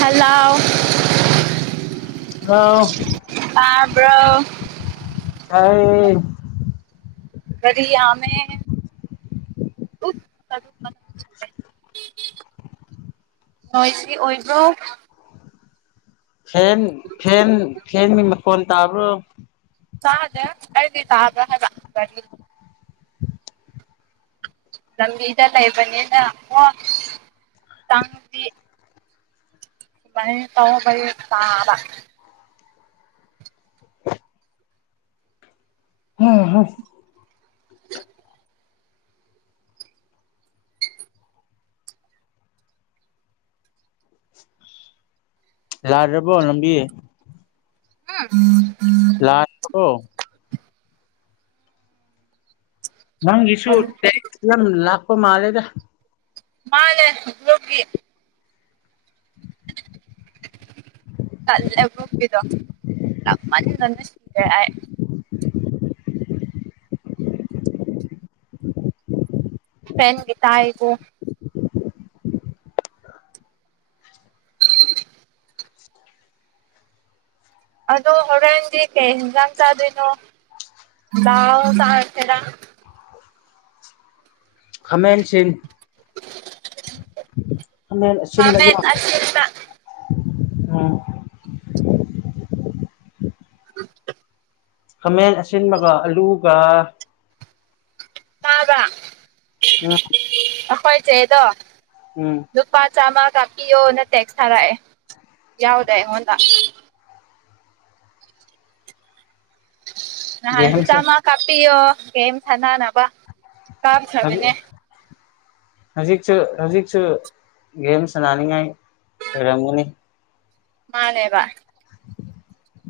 Hello hello ꯇꯥꯕ꯭ꯔꯣ ꯇꯥꯌꯦ꯫ ꯀꯔꯤ ꯌꯝꯃꯦ [inaudible] ꯅꯣꯏꯁꯤ ꯑꯣꯏꯕ꯭ꯔꯣ꯫ ꯐꯦꯟ ꯐꯦꯟ ꯐꯦꯟ ꯒꯤ ꯃꯈꯣꯟ ꯇꯥꯕ꯭ꯔꯣ꯫ ꯁꯥꯗ ꯑꯦꯗꯤꯗꯕꯔꯤ꯫ ꯂꯝꯕꯤꯗ ꯂꯩꯕꯅꯤꯅ ꯍ__ [unintelligible] ꯇꯥꯕ꯫ ꯍꯣ ꯍꯣ ꯫ [unintelligible] ꯂꯥ꯭ꯔꯕꯣ ꯂꯝꯕꯤ꯫ ꯎ ꯎꯝ ꯂꯛꯄꯔꯣ꯫ ꯃꯥꯒꯤꯁꯨ ꯑꯗꯨ ꯇꯦꯛꯁ ꯌꯥꯝꯝ ꯂꯥꯛꯄ ꯃꯥꯂꯦꯗ꯫ ꯃꯥꯂꯦ ꯍꯨꯒꯤ꯫ ꯀꯜꯦꯕꯨꯄꯗꯣꯃꯅꯤ ꯅꯅꯁꯗꯦ꯫ ꯐꯦꯟ ꯒꯤ ꯇꯥꯏꯕꯣ꯫ [unintelligible] ꯑꯗꯣ ꯍꯣꯔꯦꯟꯗꯤ ꯀꯩ ꯌꯦꯟꯁꯥꯡ ꯆꯥꯗꯣꯏꯅꯣ ꯂꯗꯥꯥꯎ ꯆꯥꯔꯁꯤꯦꯔꯥ꯫ ꯈꯃꯦꯟꯁꯤꯡꯟ ꯈꯥꯃꯦꯟ ꯑꯁꯤꯟꯕꯒ ꯈꯥꯃꯦꯟ ꯑꯁꯤꯟꯕ꯫ ꯎꯝ꯫ [unintelligible] ꯈꯥꯃꯦꯟ ꯑꯁꯤꯟꯕꯒ ꯑꯂꯨꯒ꯫ ꯇꯥꯕ꯫ ꯑ꯫ ꯑꯩꯈꯣꯏ ꯆꯦꯗꯣ꯫ ꯎꯝ꯫ ꯂꯨꯄꯥ ꯆꯥꯝꯃ ꯀꯥꯞꯄꯤꯌꯣꯅ ꯇꯦꯛꯁ ꯊꯥꯔꯛꯑꯦ ꯌꯥꯎꯗ ꯑꯩꯉꯣꯟꯗ꯫ ꯉꯍꯟꯁꯨ ꯒꯦꯝꯁꯨ ꯆꯝꯃꯥ ꯀꯞꯄꯤꯌꯣ ꯒꯦꯝ ꯁꯥꯅꯅꯕꯥ꯫ ꯍꯥꯏ꯫ ꯍꯧꯖꯤꯛꯁꯨ ꯍꯧꯖꯤꯛꯁꯨ ꯒꯦꯝ ꯁꯥꯟꯅꯅꯤꯡꯉꯥꯏ__ ꯔꯝꯃꯅꯤ꯫ ꯃꯥꯅꯦꯕ꯫ [unintelligible]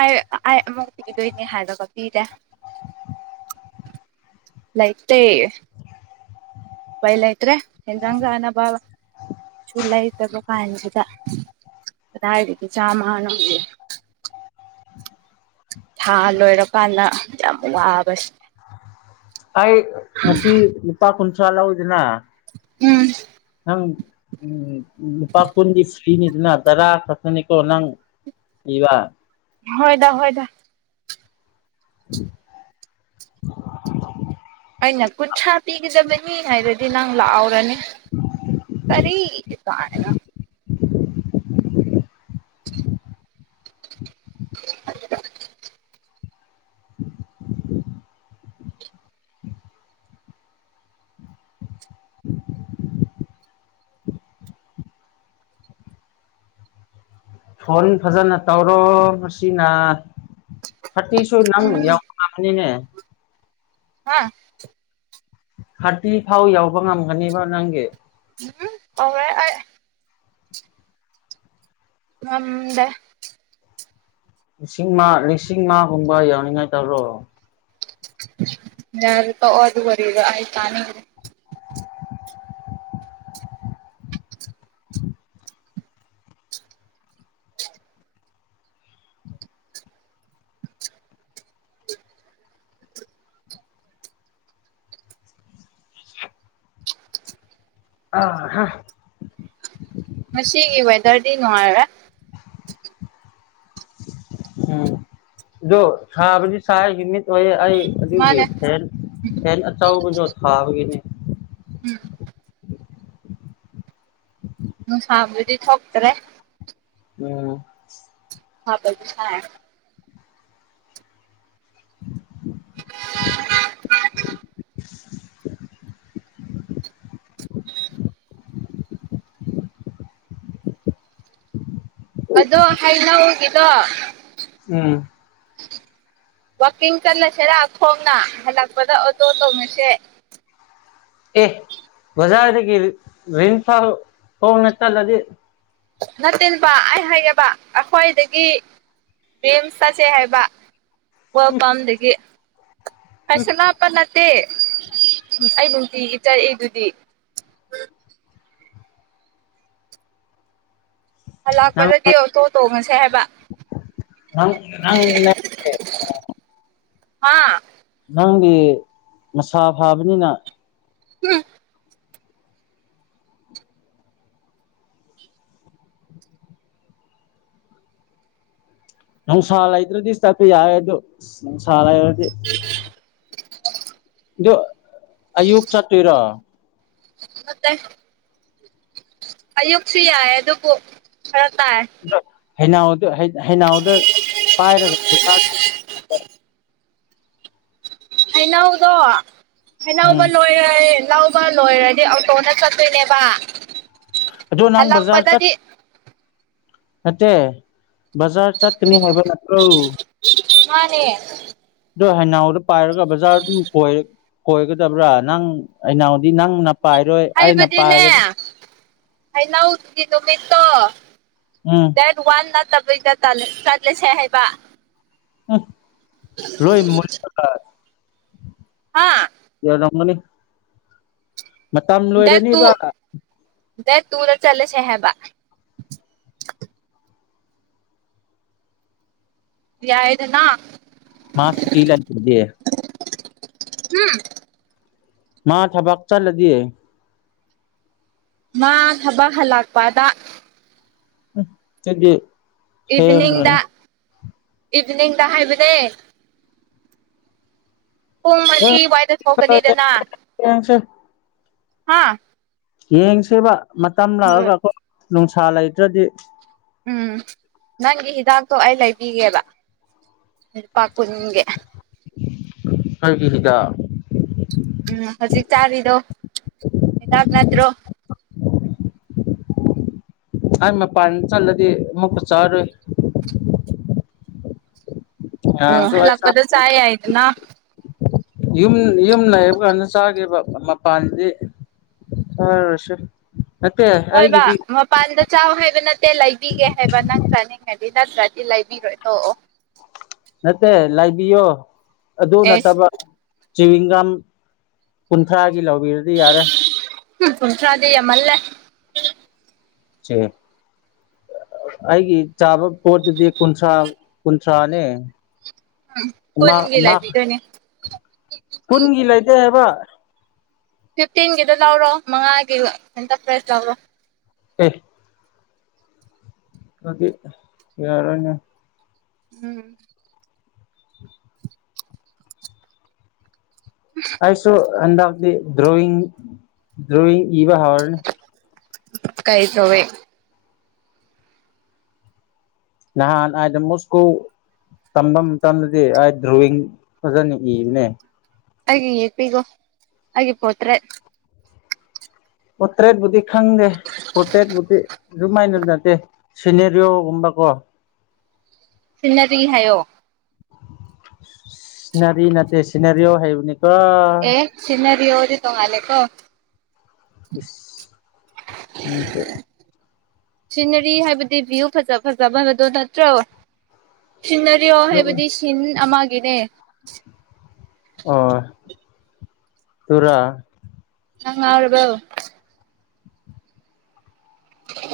ꯑꯩ ꯑꯩ ꯑꯃꯨ ꯄꯤꯗꯣꯏꯅꯦ ꯍꯥꯏꯔꯒ ꯄꯤꯔꯦ꯫ ꯂꯥꯏꯇꯦ ꯎꯄꯥꯏ ꯂꯩꯇ꯭ꯔꯦ꯫ ꯍꯖꯒꯅꯕꯕ꯫ [unintelligible] ꯂꯩꯇꯕ ꯀꯥꯟꯁꯤꯗ ꯀꯗꯥꯏꯗꯩꯩ ꯆꯥꯝꯃ ꯅꯣ꯫ ꯊꯥ ꯂꯣꯏꯔꯀꯥꯟꯗ ꯌꯥꯝ ꯋꯥꯕꯁꯦ ꯑꯩ ꯉꯁꯤ ꯂꯨꯄꯥ ꯀꯨꯟꯊ꯭ꯔꯥ ꯂꯧꯤꯗꯅ ꯎꯝ ꯍꯪ ꯎ ꯄ ꯄꯨꯣꯟꯗꯤꯁ ꯁꯤꯅꯤꯗꯅ ꯇꯔꯥ ꯈꯠꯊꯅꯤꯀꯣ ꯅꯪ ꯏꯕ ꯍꯣꯏꯗ ꯍꯣꯏꯗ ꯎꯝ ꯑꯩꯅ ꯀꯨꯟꯊ꯭ꯔꯥ ꯄꯤꯒꯗꯕꯅꯤ ꯍꯥꯏꯗꯗꯤ ꯅꯪ ꯂꯥꯛꯍꯧꯔꯅꯤ ꯀꯔꯤ ꯀ ꯐꯣꯟ ꯐꯖꯅ ꯇꯧꯔꯣ ꯃꯁꯤꯅ ꯊꯥꯔꯇꯤꯁꯨ ꯅꯪ ꯎꯝ ꯌꯥꯎꯕ ꯂꯥꯛꯕꯅꯤꯅꯦ ꯍꯥ ꯊꯥꯔꯇꯤ ꯐꯥꯎ ꯌꯎꯕ ꯉꯝꯒꯅꯦꯕ ꯅꯪꯒꯤ ꯎꯝ ꯑ ꯃꯝꯗ ꯂꯤꯁꯤꯡ ꯂꯤꯁꯤꯡ ꯃꯥꯒꯨꯝꯕ ꯌꯥꯎꯅꯤꯡꯉꯥꯏ ꯇꯥ꯭ꯔꯣ ꯌꯥꯔꯄꯥ ꯑꯣ ꯑꯗꯨ ꯑꯣꯏꯔꯤꯗ ꯑ ꯇꯅꯤ [unintelligible] ꯑ ꯍꯥ ꯉꯁꯤꯒꯤ ꯗꯔꯗꯤ ꯅꯨꯡꯉꯥꯏꯔꯦ ꯎꯝ ꯁꯥꯥꯕꯗꯤ ꯁ ꯍꯃꯤ ꯑꯣꯏ ꯑꯩ ꯑꯗꯨꯒꯤ ꯃꯥꯅꯦ ꯐꯦꯟ ꯐꯦꯟ ꯑꯆꯕꯁꯨꯣ ꯊꯥꯕꯒꯤꯅꯤ ꯎꯝ ꯅꯨꯡꯁꯥꯕꯨꯗꯤ ꯊꯣꯛꯇ꯭ꯔꯦ ꯎꯝ ꯍꯥ ꯁꯥ [inaudible] ꯑꯗꯣ ꯍꯩꯅ ꯍꯒꯗꯣ ꯎꯝ ꯋꯀꯤꯡ ꯆꯠꯂꯁꯤꯔꯥ ꯈꯣꯡꯅ ꯍꯜꯂꯛꯄꯗ ꯑꯣꯇꯣ ꯇꯧꯅꯁꯦ ꯑꯦ ꯕꯖꯥꯔꯗꯒꯤ ꯔꯤꯟꯐꯥꯜ ꯍꯣꯡ ꯅ ꯇꯜꯂꯗꯤ ꯅꯠꯇꯦꯅꯦꯕ ꯑꯩ ꯍꯥꯏꯒꯦꯕ ꯑꯩꯈꯣꯏꯗꯒꯤ ꯦꯝꯁ ꯆꯠꯁꯦ ꯍꯥꯏꯕ ꯋꯥꯜ ꯄꯝꯗꯒꯤ ꯐꯩꯁ ꯂꯞꯄ ꯅꯠꯇꯦ ꯑꯩ ꯅꯨꯡꯇꯤꯒꯤ ꯆꯠꯏꯗꯨꯗꯤ ꯅꯪ ꯂꯥꯛꯄꯗꯗꯤ ꯑꯣꯇꯣ ꯇꯣꯡꯉꯁꯦ ꯍꯥꯏꯕ ꯅꯪ ꯅꯪ ꯍꯥꯥ ꯅꯪꯗꯤ ꯃꯁꯥ ꯐꯥꯕꯅꯤꯅ ꯎꯝ ꯅꯨꯡꯁꯥ ꯂꯩꯇ꯭ꯔꯗꯤ ꯆꯠꯄ ꯌꯥꯔꯦ ꯑꯗꯨ ꯅꯨꯡꯁꯥ ꯂꯩꯔꯗꯤ [unintelligible] ꯑꯗꯨ ꯑꯌꯨꯛ ꯆꯠꯇꯣꯏꯔꯣ ꯑꯠꯇ ꯑꯌꯨꯛꯁꯨ ꯌꯥꯏ ꯑꯗꯨꯕꯨ ꯈꯔ ꯇꯥꯏ ꯑ ꯍꯎꯗ ꯍꯩꯅꯥꯎꯗ ꯄꯥꯏꯔꯒ [unintelligible] ꯍꯩꯅꯧꯗꯣ ꯎꯝ ꯍꯩꯅꯕ ꯂꯣꯏꯔꯦ ꯂꯧ ꯂꯨꯄꯥ ꯂꯣꯏꯔꯗꯤ ꯑꯣꯇꯣꯅ ꯆꯠꯇꯣꯏꯅꯦꯕ ꯑꯗꯨ ꯅꯪꯕꯖꯥꯔ ꯆ ꯍꯜꯂꯛꯄꯗꯗꯤ ꯍꯇ ꯖꯥꯔ ꯆꯠ ꯀꯅꯤ ꯍꯥꯏꯕ ꯅꯥꯛ꯭ꯔꯣ ꯃꯥꯅꯦ ꯑꯗꯣ ꯍꯅꯥꯎꯗꯣ ꯄꯥꯏꯔꯒ ꯕꯖꯥꯔ ꯑꯗꯨꯝ ꯀꯣꯏꯔꯦ ꯀꯣꯏꯒꯗꯕ꯭ꯔꯥ ꯅꯪ ꯑꯅꯥꯎꯗꯤ ꯅꯪꯅ ꯄꯥꯏꯔꯣꯏ ꯑꯩꯅ ꯄꯥꯏ ꯀꯩ ꯂꯎ ꯇꯗꯤꯗꯣ ꯃꯠꯇ ꯎꯝ ꯋꯥꯟ ꯅꯠꯇꯕꯩꯗ ꯆꯠꯂꯁꯦ ꯍꯥꯏꯕ ꯎꯝ ꯔꯣꯏꯝ ꯃ ꯍꯥ ꯊꯀꯪꯃꯅꯤ ꯗꯦꯠ ꯇꯨ ꯂꯣꯏꯔꯅꯤꯕ ꯗꯦꯠ ꯇꯨꯗ ꯆꯠꯂꯁꯦ ꯍꯥꯏꯕ ꯏꯗꯅꯥ ꯃꯥꯁꯨꯇꯤ ꯂꯅꯤꯗꯤꯦ ꯍꯥꯝ ꯃꯥ ꯊꯕꯛ ꯆꯠꯂꯗꯤꯌꯦ ꯃꯥ ꯊꯕꯛ ꯍꯜꯂꯛꯄꯗ ꯎ ꯆꯦ [unintelligible] ꯏꯚꯤꯅꯤꯡꯗ ꯏꯚꯤꯅꯤꯡꯗ ꯍꯥꯏꯕꯅꯦ ꯄꯨꯡ ꯄꯨꯡ ꯃꯔꯤ ꯋꯥꯏꯗ ꯊꯣꯛꯀꯅꯤꯗꯅ ꯌꯦꯡꯁꯦ ꯍꯥ ꯌꯦꯡꯁꯦꯕ ꯃꯇꯝ ꯍꯣꯏ ꯂꯥꯛꯑꯒ ꯑꯩꯈꯣꯏ ꯅꯨꯡꯁꯥ ꯂꯩꯇ꯭ꯔꯗꯤ ꯎꯝ ꯅꯪꯒꯤ ꯍꯤꯗꯥꯛꯇꯣ ꯑꯩ ꯂꯩꯕꯤꯒꯦꯕ ꯂꯨꯄꯥ ꯀꯨꯟꯒꯤ ꯀꯩꯒꯤ ꯍꯤꯗ ꯎꯝ ꯍꯧꯖꯤꯛ ꯆꯥꯔꯤꯗꯣ ꯍꯤꯗꯥꯛ ꯅꯠꯇ꯭ꯔꯣ ꯑꯩ ꯃꯄꯥꯟꯗ ꯆꯜꯂꯗꯤ ꯑꯃꯨꯛꯀ ꯆꯥꯔꯔꯣꯏ ꯎꯝ ꯉꯔꯥꯡꯁꯨ ꯑꯩ ꯆꯥ ꯍꯜꯂꯛꯄꯗ ꯆꯥꯏ ꯌꯥꯏꯗꯅ ꯌꯨꯝ ꯌꯨꯝ ꯂꯩꯕ ꯀꯥꯟꯗ ꯆꯥꯕ ꯃꯄꯥꯟꯗꯤ ꯍꯁꯦ [unintelligible] ꯍꯣꯏꯕ ꯃꯝ ꯃꯄꯥꯟꯗ ꯆꯥꯎ ꯍꯥꯏꯕ ꯅꯠꯇꯦ ꯂꯩꯕꯤꯒꯦ ꯍꯥꯏꯕ ꯅꯪ ꯆꯥꯅꯤꯡꯉꯗꯤ ꯅꯠꯇ꯭ꯔꯗꯤ ꯂꯩꯕꯤꯔꯣꯏ ꯇꯣꯛꯑꯣ ꯅꯠꯇꯦ ꯂꯥꯏꯕꯤꯌꯣ ꯑꯗꯨ ꯑꯦꯁ ꯅꯠꯇꯕ ꯆꯋꯤꯡꯒꯝ ꯀꯨꯟꯊ꯭ꯔꯥꯒꯤ ꯂꯧꯕꯤꯔꯗꯤ ꯌꯥꯔꯦ ꯎ ꯀꯨꯟꯊ꯭ꯔꯥꯗꯤ ꯌꯥꯝ ꯃꯜꯂꯦ ꯆ [unintelligible] ꯑꯩꯒꯤ ꯆꯥꯕ ꯄꯣꯠꯇꯨꯗꯤ ꯀꯨꯟꯊ꯭ꯔꯥ ꯀꯨꯟꯊ꯭ꯔꯥꯅꯦ ꯎꯝ ꯃꯥ ꯀꯟꯒꯤ ꯃꯥ ꯂꯩꯕꯤꯗꯣꯢꯅꯦ ꯀꯨꯟꯒꯤ ꯂꯩꯇꯦ ꯍꯥꯏꯕ ꯐꯤꯐꯇꯤꯟꯒꯤꯗ ꯂꯧꯔꯣ ꯃꯉꯥꯒꯤ ꯁꯦꯟꯇꯔ ꯄ꯭ꯔꯁ ꯂꯧꯔꯣ ꯑꯦ ꯑꯗꯨ ꯌꯥꯔꯣꯏ ꯑꯣꯏꯅ [unintelligible] ꯎꯝ ꯑꯁꯨ ꯑꯟꯗꯗꯤ ꯗ꯭ꯔꯣꯌꯤ ꯗ꯭ꯔꯣꯌꯤ ꯏꯕ ꯍꯧꯔꯅꯤ ꯀꯩ ꯇꯧꯋꯦ ꯅꯍꯥꯟꯗꯃꯣꯁꯀꯣ ꯇꯝꯕ ꯃꯇꯝꯗꯗꯤ ꯑꯩ ꯗ꯭ꯔꯣꯋꯤꯡ ꯐꯖꯅ ꯏꯕꯅꯦ ꯑꯩꯒꯤ ꯌꯦꯄꯤꯒꯣ ꯑꯩꯒꯤ ꯄꯣꯇ꯭ꯔꯦ ꯄꯣꯔꯇ꯭ꯔꯦꯠꯕꯨꯨꯗꯤ ꯈꯪꯗꯦ ꯄꯣꯔꯇ꯭ꯔꯦꯠꯄꯨꯗꯤ ꯑꯗꯨꯃꯥꯏꯅ ꯅꯠꯇꯦ ꯁꯤꯅꯦꯔꯣꯒꯨꯝꯕ ꯀꯣ ꯁꯤꯟꯅꯔꯤ ꯍꯥꯏꯌꯣ ꯁꯤꯅꯔꯤ ꯅꯠꯇꯦ ꯁꯤꯅꯔꯤ ꯑꯣ ꯍꯥꯏꯕꯅꯤ ꯀꯣ ꯑꯦ ꯁꯤꯟꯅꯔꯤꯑꯣꯗꯤ ꯇꯣꯡꯉꯂꯦꯀꯣ ꯏꯁ ꯎꯝꯁꯦ ꯁꯤꯅꯔꯤ ꯍꯥꯏꯕꯗꯤ ꯚ꯭ꯌꯨ ꯐꯖ ꯐꯖꯕ ꯍꯥꯏꯕꯗꯣ ꯅꯠꯇ꯭ꯔꯣ ꯁꯤꯟꯅꯔꯤꯑꯣ ꯍꯥꯏꯕꯗꯤ ꯁꯤꯟ ꯑꯃꯒꯤꯅꯦ ꯑꯣ ꯇꯨꯔꯥ ꯅꯪ ꯉꯧꯔꯕꯣ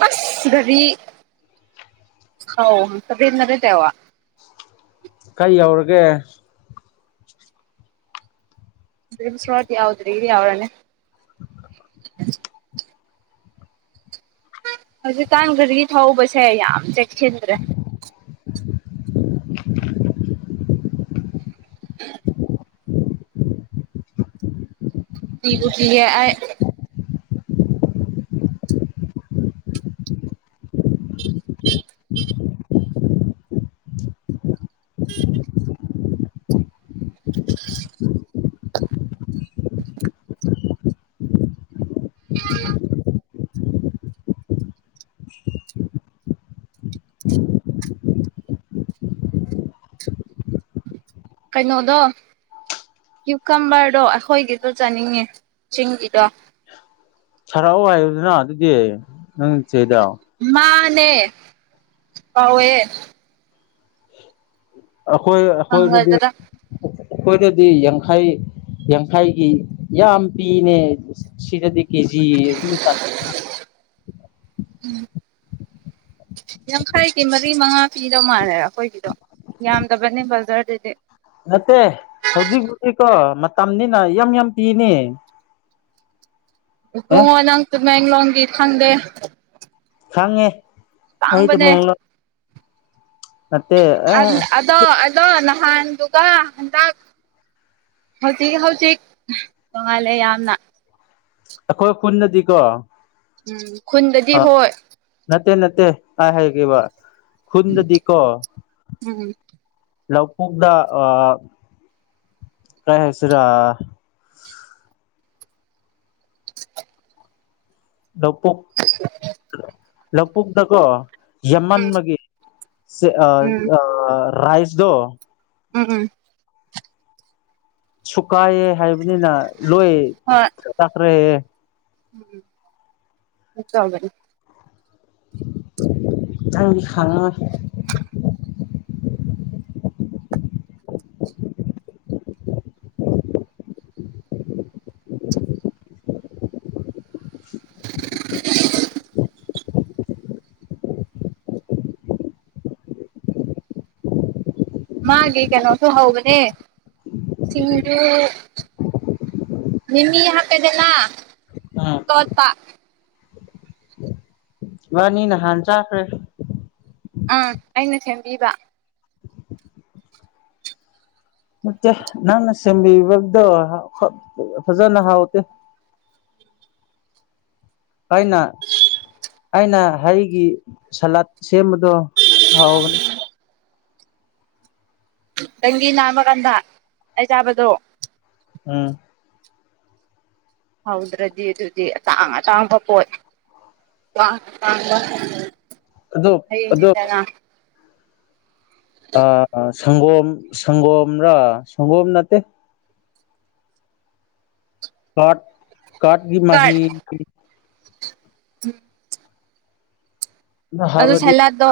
ꯑꯁ [unintelligible] ꯀꯔꯤ ꯌꯧꯔꯒꯦ [unintelligible] ꯌꯥꯎꯗ꯭ꯔꯤ ꯌꯥꯎ꯭ꯔꯅꯦ ꯍꯧꯖꯤꯛꯀꯥꯟ ꯒꯥꯔꯤ ꯊꯧꯕꯁꯦ ꯌꯥꯝ ꯆꯦꯛꯁꯤꯟꯗ꯭ꯔꯦ ꯎ ꯀꯤꯕꯨ ꯀꯥꯌꯦ ꯑꯦ [inaudible] [inaudible] [unintelligible] ꯀꯩꯅꯣꯗꯣ ꯌꯨꯀꯝꯕꯔꯗꯣ ꯑꯩꯈꯣꯏꯒꯤꯗ ꯆꯥꯅꯤꯡꯉꯦ ꯆꯤꯡꯒꯤꯗꯣ ꯁꯥꯔꯛꯑꯣ ꯍꯥꯏꯕꯗꯨꯅ ꯑꯗꯨꯗꯤ ꯅꯪ ꯆꯦꯗ ꯃꯥꯅꯦ ꯐꯎꯦ ꯑꯩꯈꯣꯏ ꯑꯩꯈꯣꯏꯗꯗꯤ ꯐꯪꯒꯗ꯭ꯔꯥ ꯑꯩꯈꯣꯏꯗꯗꯤ ꯌꯥꯡꯈꯩ ꯌꯥꯡꯈꯥꯏꯒꯤ ꯌꯥꯝ ꯄꯤꯅꯦ ꯁꯤꯗꯗꯤ ꯀꯦꯖꯤ ꯑꯗꯨꯝ ꯎꯝ ꯌꯥꯡꯈꯥꯏꯒꯤ ꯃꯔꯤ ꯃꯉꯥ ꯄꯤꯗꯧ ꯃꯥꯜꯂꯦ ꯑꯩꯈꯣꯏꯒꯤꯗꯣ ꯌꯥꯝꯗꯕꯅꯤꯅꯦ ꯕꯖꯔꯗꯦ ꯅꯠꯇꯦ ꯍꯧꯖꯤꯛ ꯍꯧꯗꯤꯀꯣ ꯃꯇꯝꯅꯤꯅ ꯌꯥꯝ ꯌꯥꯝ ꯄꯤꯅꯤ ꯑꯦ ꯇꯨꯡꯉꯣ ꯅꯪꯛꯇ ꯃꯡꯂꯣꯡꯒꯤ ꯈꯪꯗꯦ ꯈꯪꯉꯦ ꯑꯩꯗ ꯇꯥꯡꯕꯅꯦ ꯃꯦꯡꯡꯂ ꯃꯦ ꯑꯗꯣ ꯑꯗꯣ ꯅꯍꯥꯟꯗꯨꯒ ꯍꯟꯗꯛ ꯍꯧꯖꯤꯛ ꯍꯧꯖꯤꯛ ꯇꯣꯡꯉꯥꯜꯂꯦ ꯌꯥꯝꯅ ꯑꯩꯈꯣꯏ ꯈꯨꯗꯗꯤꯀꯣ ꯎꯝ ꯈꯨꯟꯗꯗꯤ ꯍꯣꯏ ꯅꯠꯇꯦ ꯅꯠꯇꯦ ꯑꯩ ꯍꯥꯏꯦꯈꯤꯕ ꯈꯨꯟꯗꯗꯤꯀꯣ ꯎꯝ ꯂꯄꯣꯛꯗ ꯑ ꯀꯩ ꯍꯥꯏꯁꯤꯔꯥ ꯂꯄꯨꯛ ꯂꯄꯨꯛꯗꯀꯣ ꯌꯃꯟ ꯃꯒꯤ ꯎꯝ ꯔꯥꯏꯁꯗꯣ ꯎꯝ ꯎꯝ ꯁꯨꯀꯥꯏꯌꯦ ꯍꯥꯏꯕꯅꯤꯅ ꯂꯣꯏ ꯇꯥꯛꯈ꯭ꯔꯛꯦ ꯎꯝ ꯆꯒꯅꯤ ꯑꯪꯒꯤ ꯈꯉꯣ ꯃꯥꯒꯤ ꯀꯩꯅꯣꯁꯨ ꯍꯧꯕꯅꯦ ꯁꯤꯡꯖꯨ ꯃꯤꯃꯤ ꯍꯥꯄꯗꯦꯅ ꯎꯝ ꯇꯣꯠꯄ ꯋꯥꯅꯤ ꯅꯍꯥꯟ ꯆꯥꯈ꯭ꯔꯦ ꯑꯥ ꯑꯩꯅ ꯁꯦꯝꯕꯤꯕ ꯅꯠꯇꯦ ꯅꯪꯅ ꯁꯦꯝꯕꯤꯕꯗꯣ ꯐꯖꯅ ꯍꯥꯎꯇꯦ ꯑꯩꯅ ꯑꯩꯅ ꯍꯩꯒꯤ ꯁꯥꯂꯥꯠ ꯁꯦꯝꯕꯗꯣ ꯍꯥꯎꯕꯅꯦ ꯗꯦꯡꯒꯤ ꯅꯥꯟꯕ ꯀꯥꯟꯗ ꯑꯩ ꯆꯥꯕꯗꯣ ꯎꯝ ꯍꯧꯗ꯭ꯔꯗꯤ ꯑꯗꯨꯗꯤ ꯑꯇꯥꯡ ꯑꯇꯥꯡꯕ ꯄꯣꯠ ꯑꯗꯨ ꯑꯗꯨ [unintelligible] ꯑ ꯁꯪꯒꯣꯝ ꯁꯪꯒꯣꯝꯔ ꯁꯪꯒꯣꯝ ꯅꯠꯇꯦ ꯀꯥꯔꯠ ꯀꯥꯔꯠꯀꯤ ꯀꯔꯠ ꯃꯍꯤ [inaudible] ꯑꯗꯨ ꯍꯥꯏꯕꯗꯤ ꯁꯩꯂꯥꯠꯗꯣ